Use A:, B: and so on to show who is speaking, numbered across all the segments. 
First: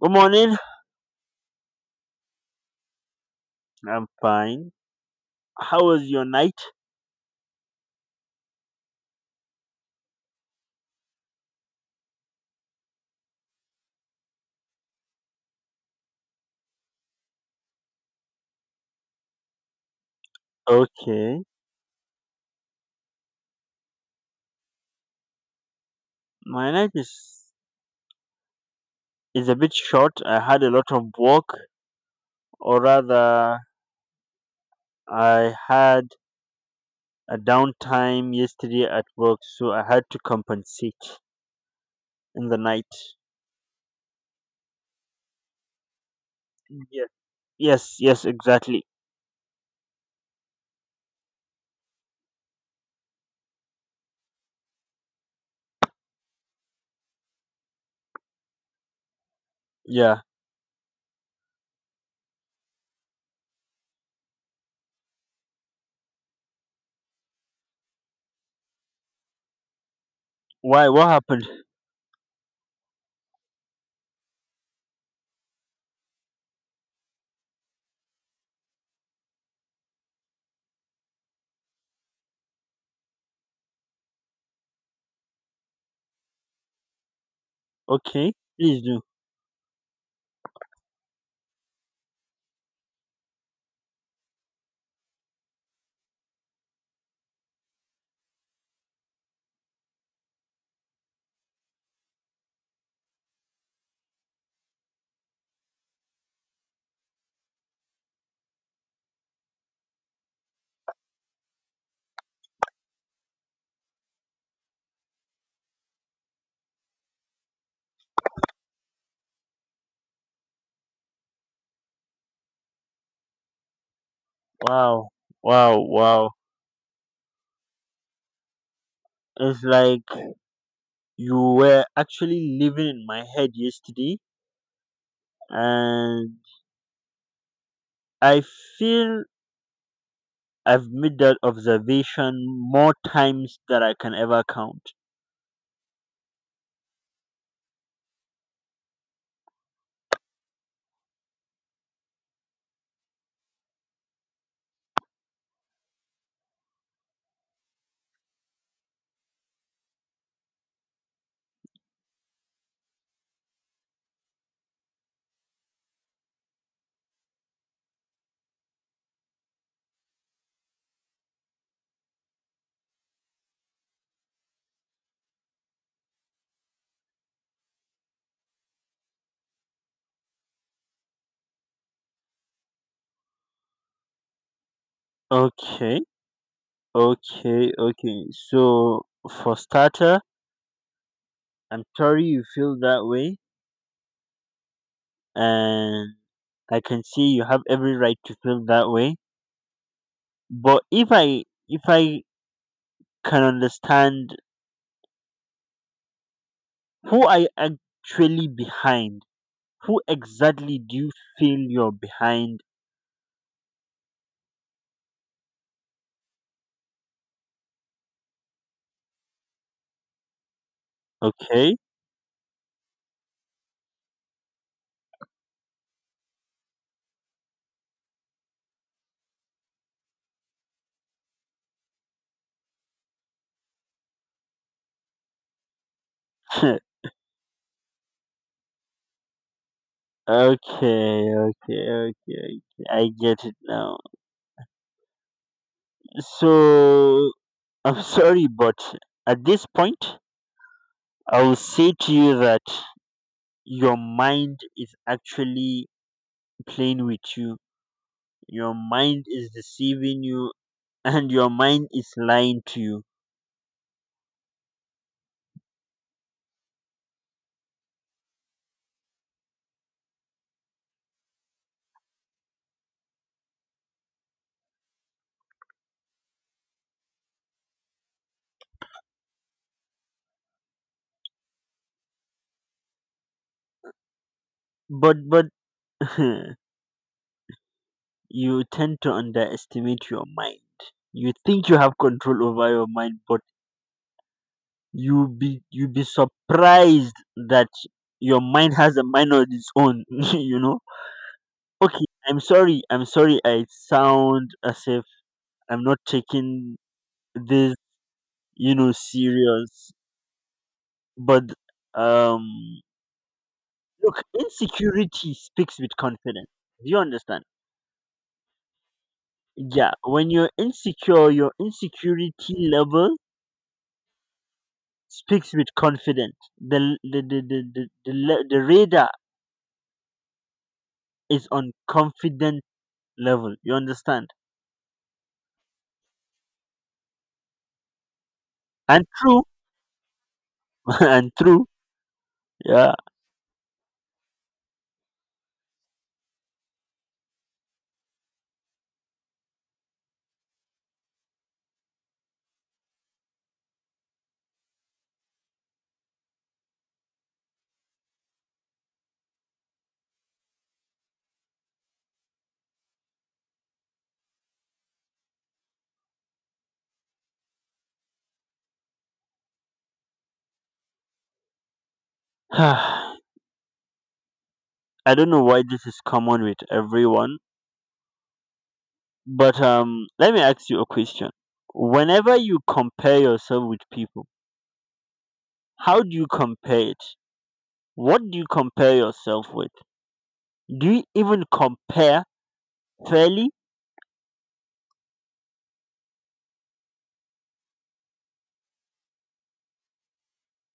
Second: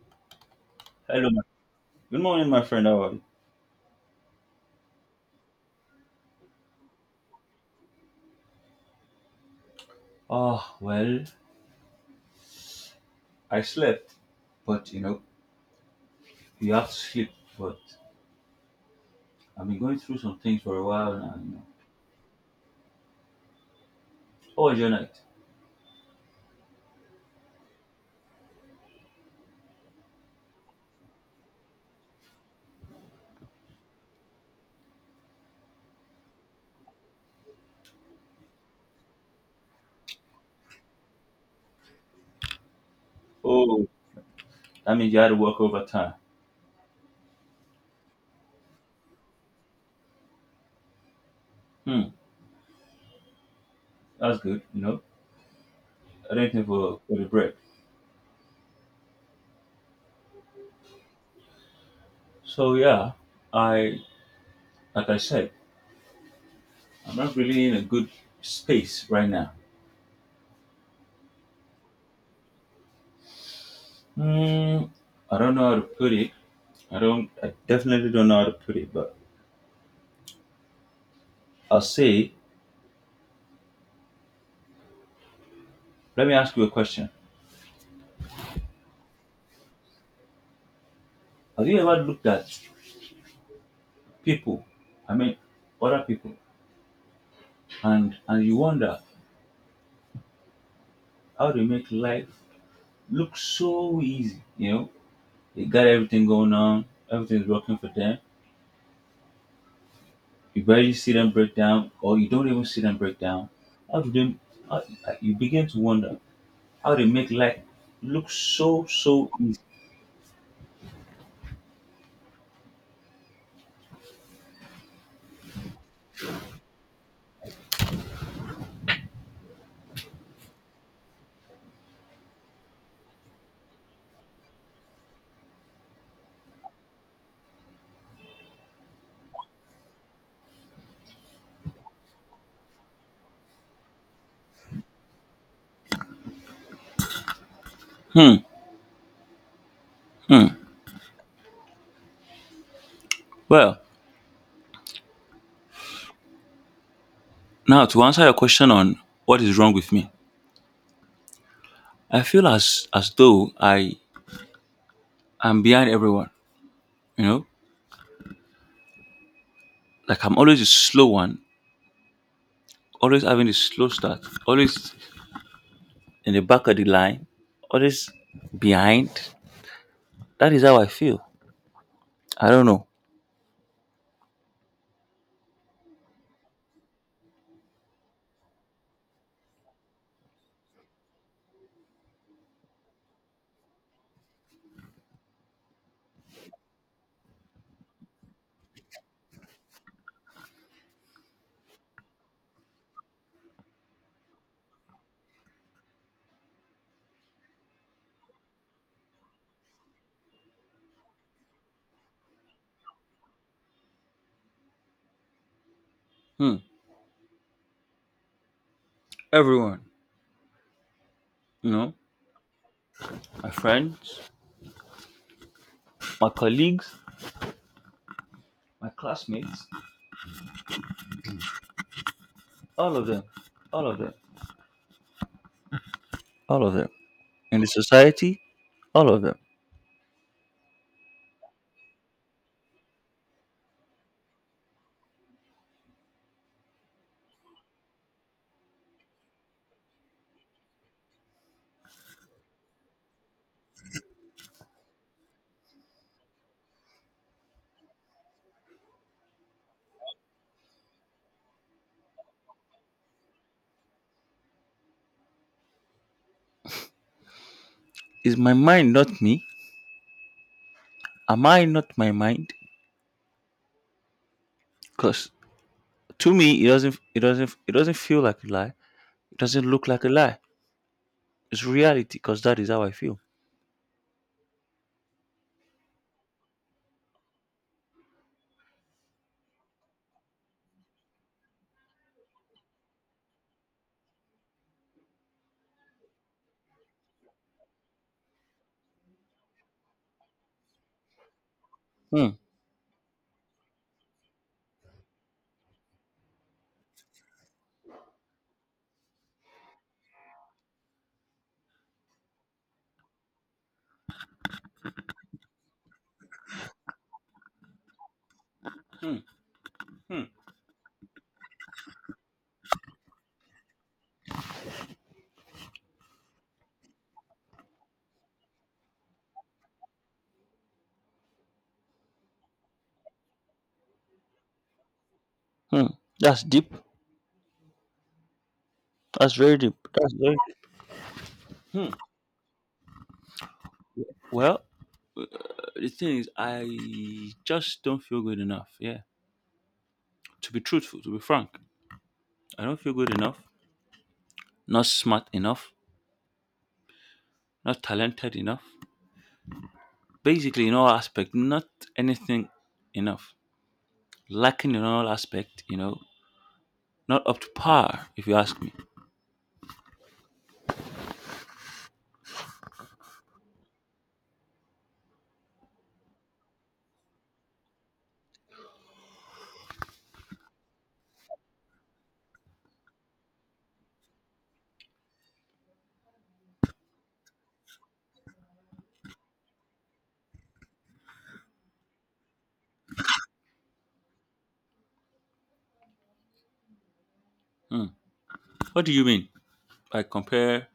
A: Good morning.
B: Hello, good morning, my friend. How are you?
A: I'm fine. How was your night?
B: Oh well, I slept, but you know, you have to sleep. But I've been going through some things for a while now.
A: Okay.
B: You know, how was your night?
A: My night is a bit short. I had a lot of work, or rather, I had a downtime yesterday at work, so I had to compensate in the night.
B: Oh, that means you had to work overtime.
A: Yes. Yes. Yes. Exactly.
B: Hmm, that's good. You know, I didn't think for the break.
A: Yeah.
B: So yeah, I like I said, I'm not really in a good space right now.
A: Why? What happened?
B: Hmm, I don't know how to put it. I don't. I definitely don't know how to put it. But I'll say. Let me ask you a question.
A: Okay. Please do.
B: Have you ever looked at people i mean other people and you wonder how they make life look so easy, you know, they got everything going on, everything's working for them, you barely see them break down, or you don't even see them break down. How do they how, You begin to wonder how they make life look so easy.
A: Wow. Wow. Wow. It's like you were actually living in my head yesterday, and I feel I've made that observation more times than I can ever count.
B: hmm, hmm. Well, now to answer your question on what is wrong with me, I feel as though I am behind everyone, you know, like I'm always the slow one, always having a slow start, always in the back of the line, always behind. That is how I feel. I don't know.
A: Okay, okay, okay. So, for starter, I'm sorry you feel that way, and I can see you have every right to feel that way. But if I can understand who I actually behind, who exactly do you feel you're behind?
B: Hmm. Everyone, you
A: Okay,
B: know, my friends, my colleagues, my classmates, all of them, all of them, all of
A: okay,
B: them. In the society, all of them.
A: okay, okay, okay. I get it now. So I'm sorry, but at this point, I will say to you that your mind is actually playing with you. Your mind is deceiving you, and your mind is lying to you.
B: Is my mind not me? Am I not my mind? Because to me, it doesn't feel like a lie. It doesn't look like a lie. It's reality. Because that is how I feel.
A: But you tend to underestimate your mind. You think you have control over your mind, but you be surprised that your mind has a mind of its own. You know. Okay,
B: Hmm.
A: I'm sorry. I'm sorry. I sound as if I'm not taking this, you know, serious. But um, look, insecurity speaks with confidence. Do you understand?
B: Hmm.
A: Yeah,
B: Hmm.
A: when you're insecure, your insecurity level speaks with confidence. The radar is on confident level. You understand?
B: Hmm. That's deep.
A: And
B: That's
A: true,
B: very deep. That's very
A: and true.
B: Hmm.
A: Yeah.
B: Well, uh, the thing is, I just don't feel good enough. Yeah. To be truthful, to be frank, I don't feel good enough, not smart enough, not talented enough. Basically, in all aspect, not anything enough. Lacking in all aspect, you know, not up to par, if you ask me.
A: I don't know why this is common with everyone. But let me ask you a question. Whenever you compare yourself with people, how do you compare it? What do you compare yourself with? Do you even compare fairly?
B: Hmm. What do you mean by compare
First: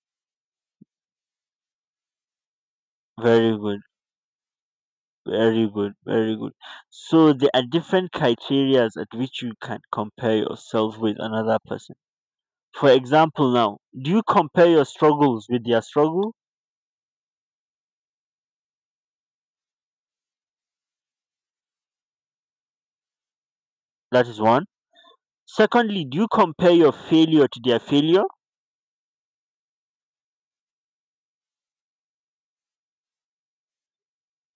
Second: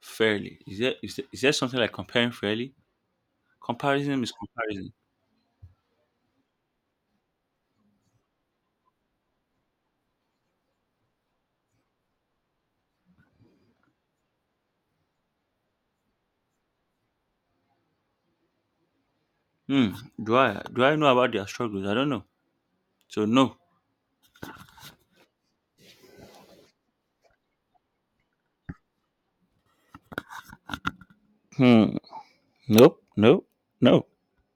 B: fairly? Is there something like comparing fairly?
A: Very good,
B: Comparison is comparison.
A: very good, very good. So there are different criteria at which you can compare yourself with another person. For example, now, do you compare your struggles with their struggle?
B: Hmm. Do I know about their struggles? I don't know. So no.
A: That is one. Secondly, do you compare your failure to their failure?
B: Hmm. Nope. Nope. No.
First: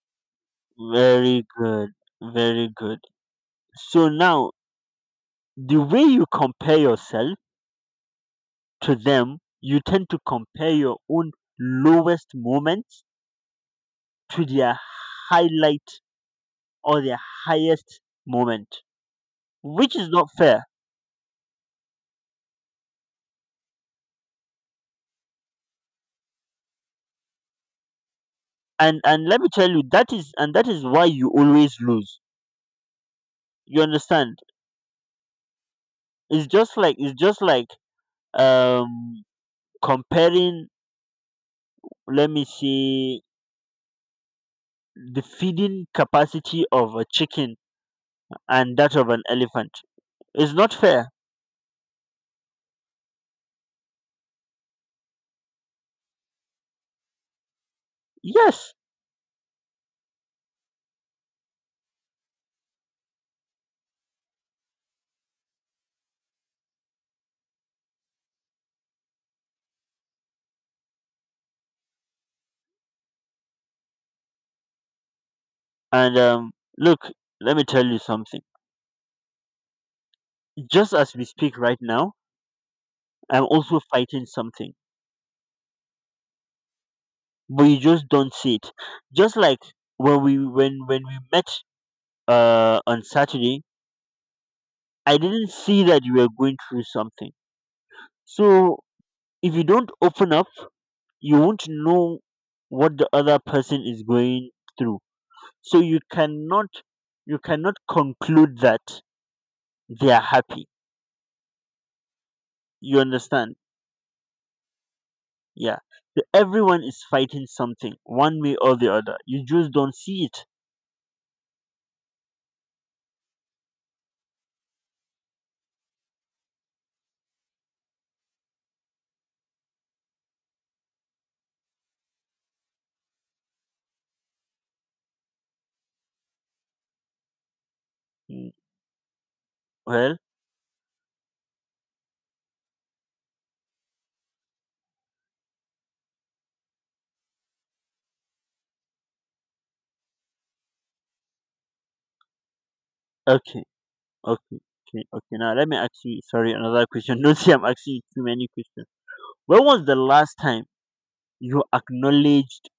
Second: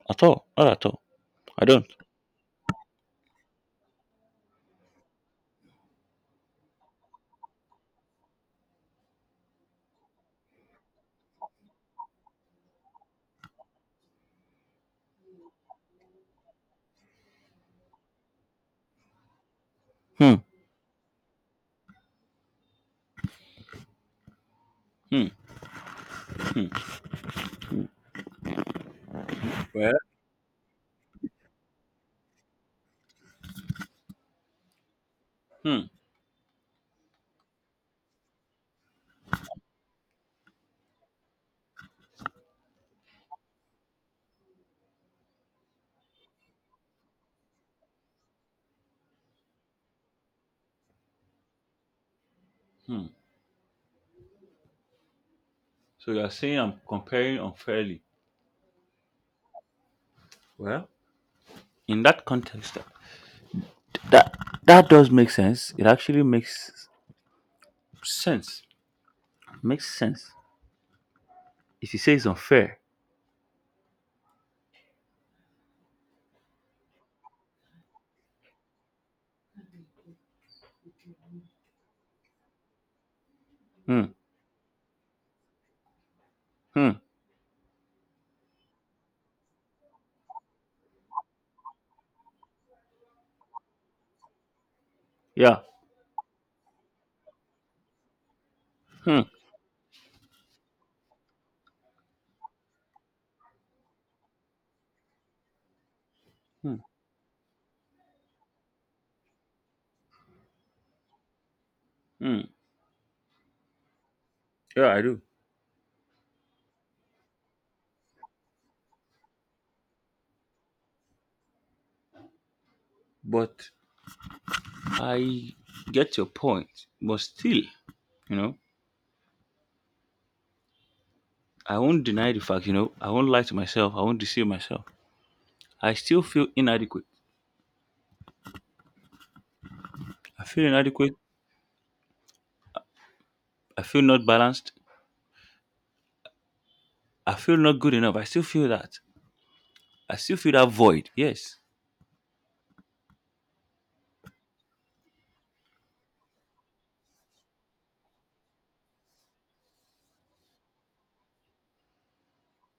B: At all. Not at all.
A: Very
B: I don't.
A: good, very good. So now, the way you compare yourself to them, you tend to compare your own lowest moments to their highlight or their highest moment, which is not
B: Hmm.
A: fair.
B: Hmm. Hmm.
A: And let me tell you,
B: Well.
A: that is and that is why you always lose. You understand?
B: Hmm.
A: It's just like um comparing. Let me see the feeding capacity of a chicken and that of an elephant. It's not fair.
B: Hmm. So you're saying I'm comparing unfairly.
A: Yes.
B: Well, in that context, that, that does make sense. It actually makes sense. Makes sense. If you say it's unfair.
A: And look, let me tell you something. Just as we speak right now, I'm also
B: Hmm.
A: fighting something,
B: Hmm.
A: but you just don't see it. Just like when we met on Saturday, I didn't
B: Yeah.
A: see that you were going through something. So
B: Hmm.
A: if you don't open up, you won't know what the other person is going through. So you cannot
B: Hmm.
A: you cannot conclude that they are happy.
B: Hmm.
A: You understand?
B: Yeah, I do.
A: Yeah. So everyone is fighting something one way or the other. You just don't see it.
B: But I get your point. But still, you know. I won't deny the fact, you know, I won't lie to myself, I won't deceive myself. I still feel inadequate.
A: Mm. Well,
B: I feel inadequate. I feel not balanced. I feel not good enough. I still feel that. I still feel that void. Yes.
A: okay, okay, okay, okay. Now let me ask you, sorry, another question. Don't see I'm asking you too many questions. When was the last time you acknowledged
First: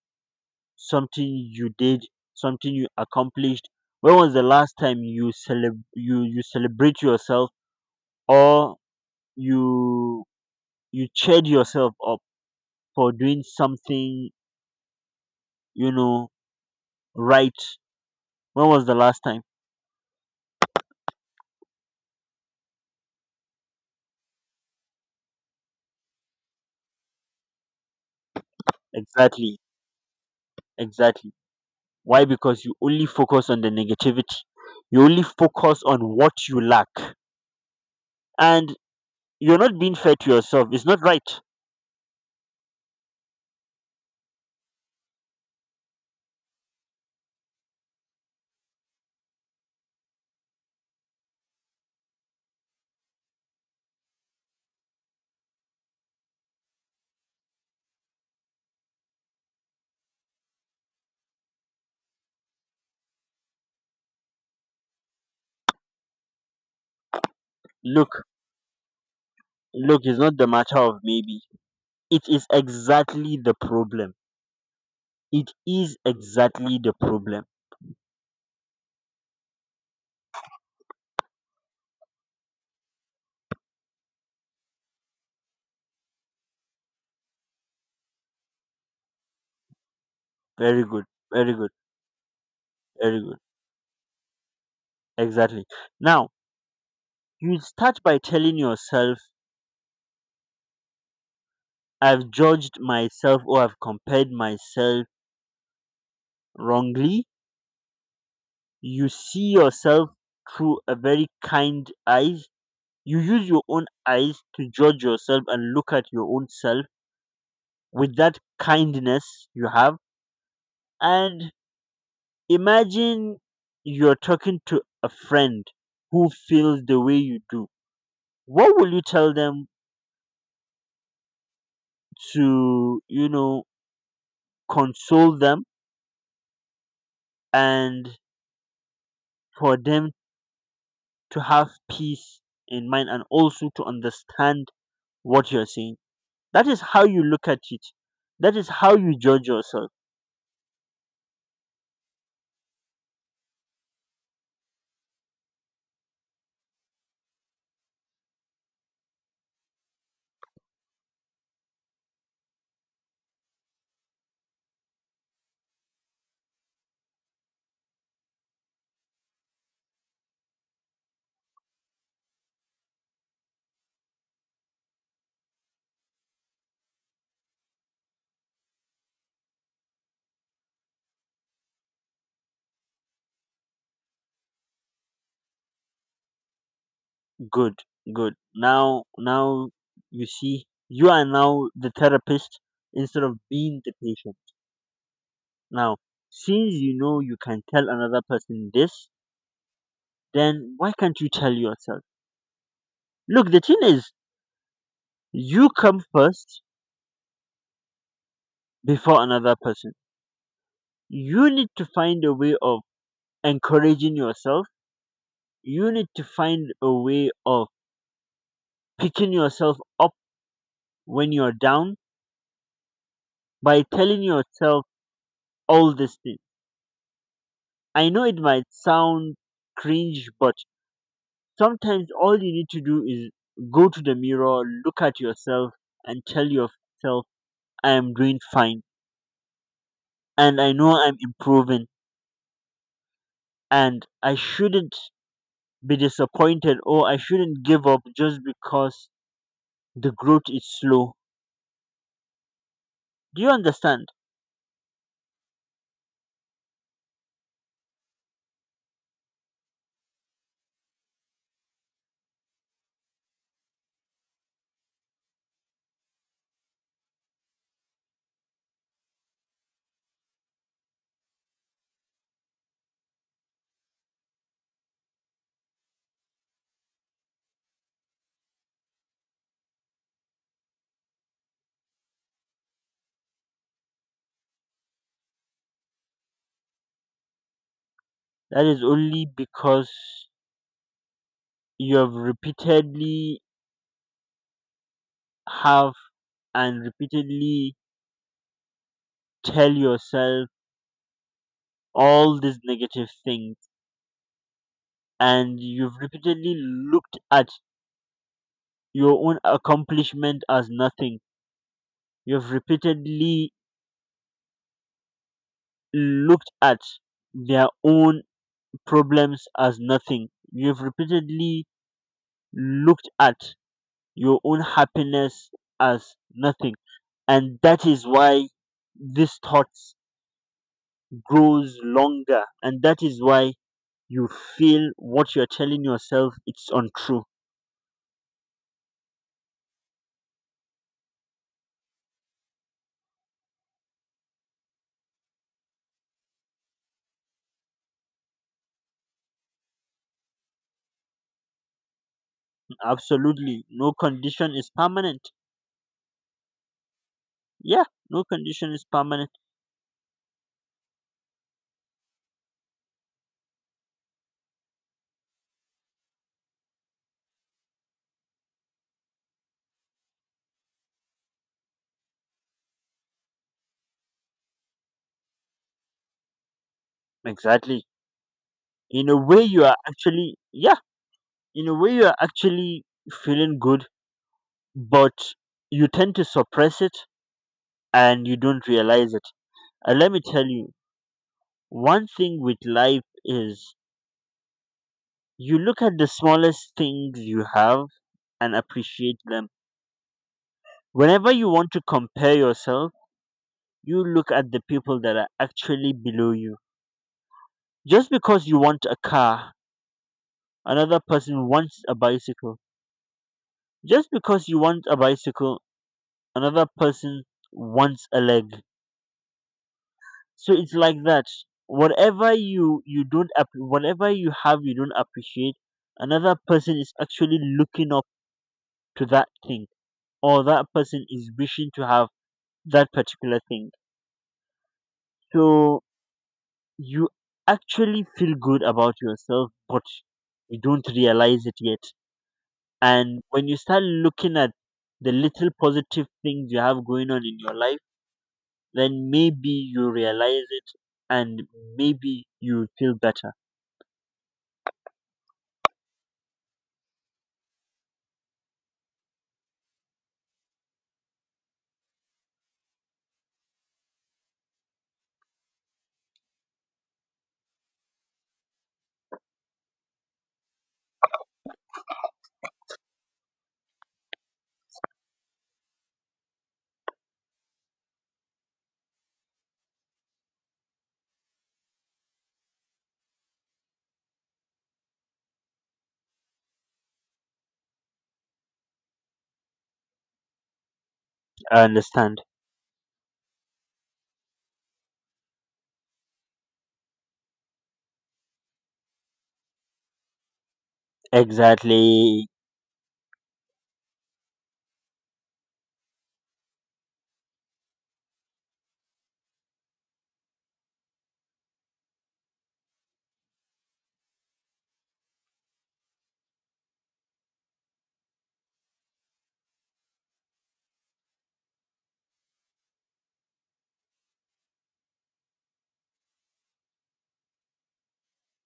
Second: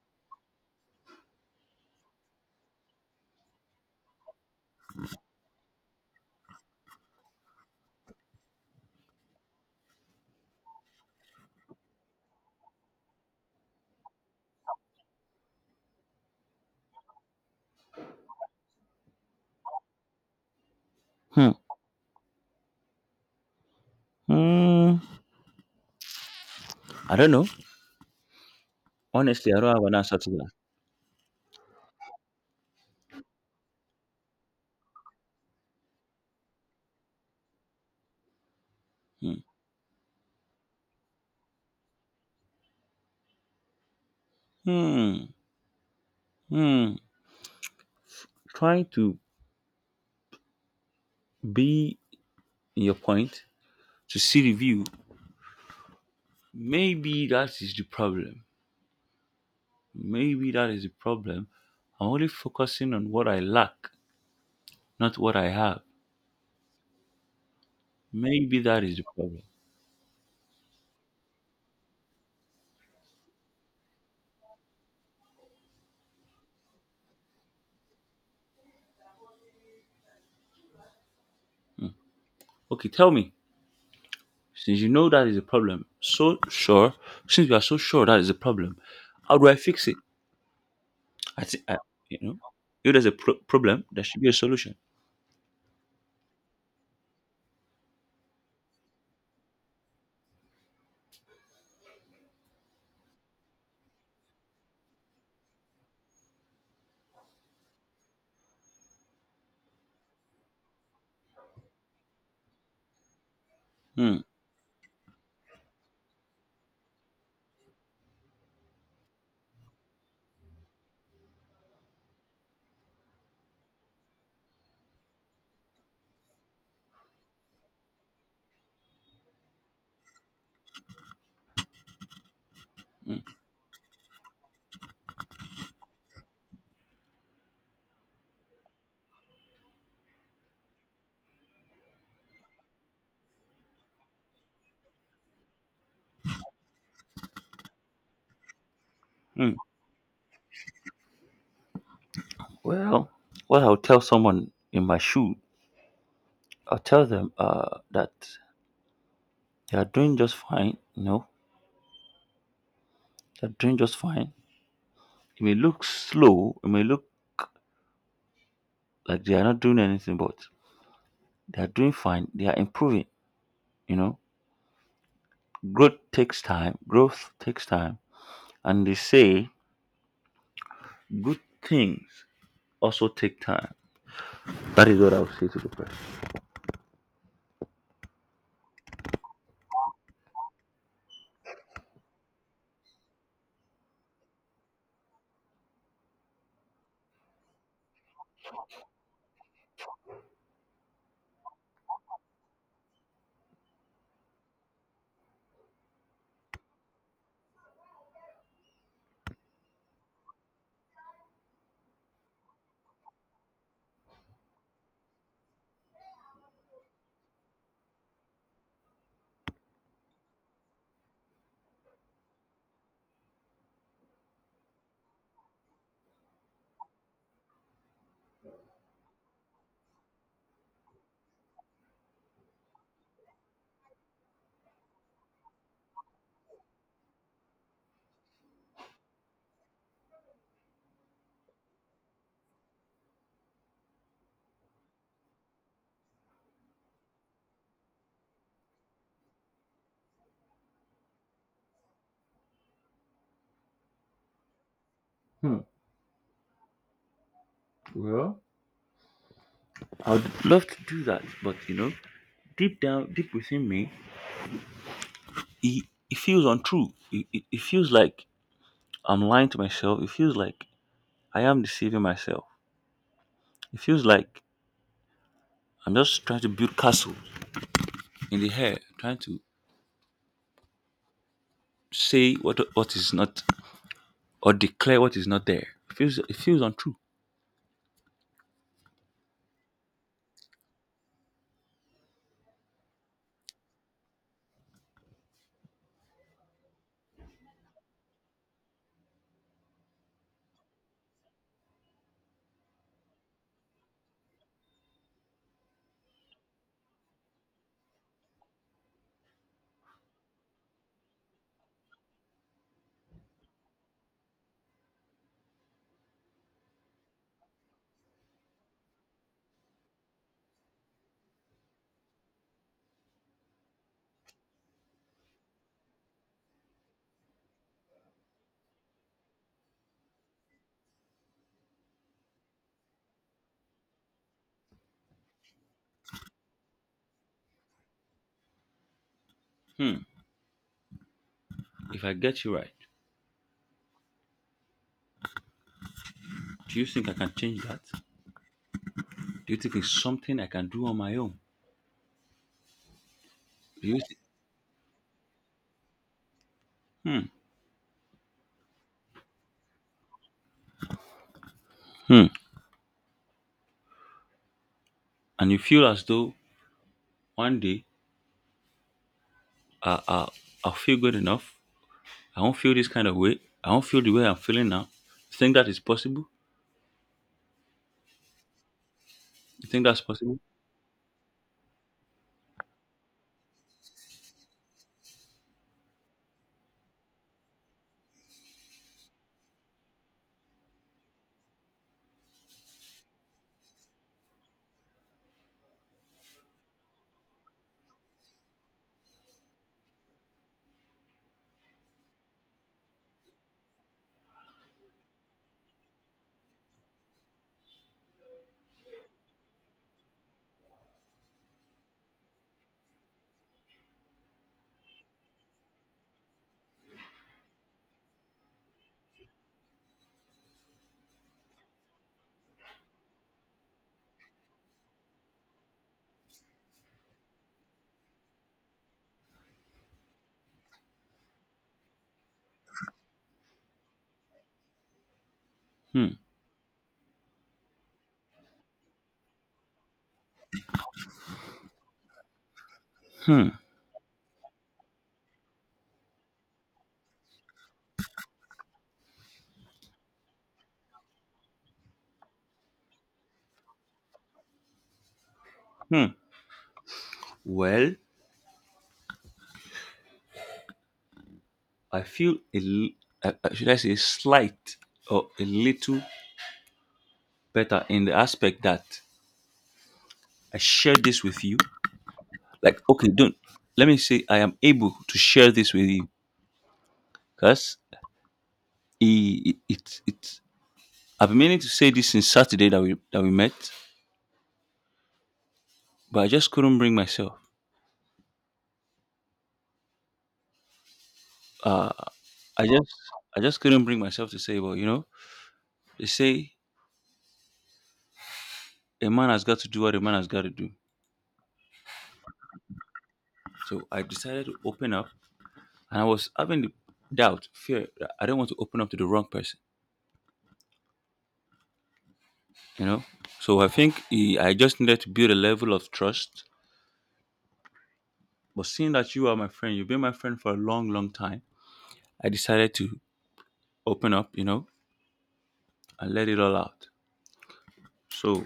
A: something you did, something you accomplished? When was the last time you you celebrate yourself or you you cheered yourself up for doing something, you know, right? When was the last time?
B: Hmm. Hmm. I don't know. Honestly, I
A: Exactly,
B: don't have an answer to that.
A: exactly. Why? Because you only focus on the negativity. You only focus on what you lack. And
B: Hmm.
A: you're not being fair to yourself. It's not right.
B: Hmm. Hmm. Trying to be in your point to see the view. Maybe that is the problem. Maybe that is the problem. I'm only focusing on what I lack, not what I have.
A: Look,
B: Maybe that is the problem.
A: look, it's not the matter of maybe. It is exactly the problem. It is exactly the problem.
B: Okay, tell me, since you know that is a problem, so sure, since you are so sure that is a problem, how do I fix it?
A: Very good,
B: I
A: very
B: think,
A: good,
B: I, you know, if there's a
A: very good.
B: problem, there should be a solution.
A: Exactly. Now, you start by telling yourself, I've judged myself or I've compared myself wrongly. You see yourself through a very kind eyes. You use your own
B: Hmm.
A: eyes to judge yourself and look at your own self with that kindness you have, and imagine you're talking to a friend who feels the way you do. What will you tell them to, you know, console them and for them to have peace in mind and also to understand what you're saying? That is how you look at it. That is how you judge
B: hmm.
A: yourself.
B: Well, what I'll tell someone in my shoe, I'll tell them that they are doing just fine. You know, they're doing just fine. It may look slow, it may look like they are not doing anything, but they are doing fine. They are improving. You know, growth takes time. Growth takes time. And they say good things also take time. That is what I would say to the person.
A: Good, good. Now, now you see, you are now the therapist instead of being the patient. Now, since you know you can tell another person this, then why can't you tell yourself? Look, the thing is, you come first before another person. You need to find a way of encouraging yourself. You need to find a way of picking yourself up when you're down by telling yourself all these things. I know it might sound cringe, but sometimes all you need to do is go to the mirror, look at yourself, and tell yourself, I am doing fine, and I know I'm improving, and I shouldn't be disappointed or I shouldn't give up just because the growth is slow. Do you understand?
B: Hmm. Well, I would love to do that, but you know, deep down, deep within me, it, it feels untrue. It feels like I'm lying to myself. It feels like I am deceiving myself. It feels like I'm just trying to build castles in the air, trying to say what is not, or declare what is not there. It feels untrue.
A: That is only because you have repeatedly have and repeatedly tell yourself all these negative things, and you've repeatedly looked at your own accomplishment as nothing, you've repeatedly looked at their own problems as nothing, you've repeatedly looked at your own happiness as nothing, and that is why this thought grows longer, and that is why you feel what you're telling yourself it's untrue.
B: Hmm. If I get you right. Do you think I can change that? Do you think it's something I can do on my own?
A: Absolutely,
B: Do
A: no
B: you
A: condition is permanent.
B: think?
A: Yeah, no condition is permanent.
B: Hmm. And you feel as though one day I, I, I'll feel good enough. I won't feel this kind of way. I won't feel the way I'm feeling now. You think that is possible?
A: Exactly. In a way, you
B: You
A: are
B: think that's
A: actually,
B: possible?
A: yeah, in a way, you are actually feeling good, but you tend to suppress it and you don't realize it. And let me tell you, one thing with life is you look at the smallest things you have and appreciate them. Whenever you want to compare yourself, you look at the people that are actually below you. Just because you want a car, another person wants a bicycle. Just because you want a bicycle, another person wants a leg. So it's like that. Whatever you have you don't appreciate, another person is actually looking up to that thing, or that person is wishing to have that particular thing. So
B: Hmm.
A: you actually feel good about yourself, but you don't realize it yet. And when
B: Hmm.
A: you start looking at the little positive things you have going on in your life, then maybe you realize it and maybe you feel better.
B: Hmm. Well, I feel should I say slight or a little better in the aspect that I share this with you. Like, okay, don't, let me say I am able to share this with you. Because He, it, it, I've been meaning to say this since Saturday that we met, but I just couldn't bring myself.
A: I understand.
B: I just I just couldn't bring myself to say, well, you know, they say a man has got to do what a man has got to do.
A: Exactly.
B: So I decided to open up, and I was having the doubt, fear, that I don't want to open up to the wrong person, you know. So I think I just needed to build a level of trust. But seeing that you are my friend, you've been my friend for a long, long time. I decided to open up, you know, and let it all out. So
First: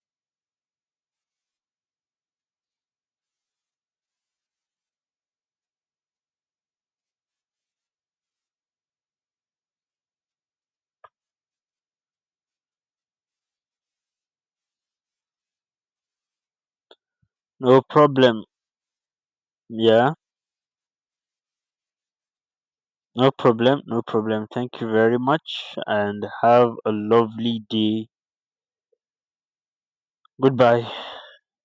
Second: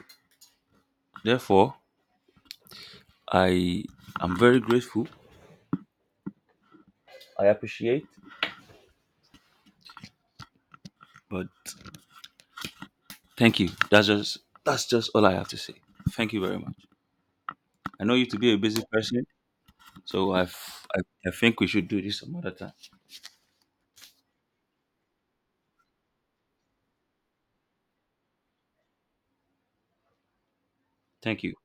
B: therefore, I am very grateful. I appreciate, but thank you. That's just all I have to say. Thank you very much.
A: No
B: I know you to
A: problem.
B: be a busy person,
A: Yeah.
B: so I f- I think we should do this some other time.
A: No problem. No problem. Thank you very much and have a lovely day. Goodbye.
B: Thank you.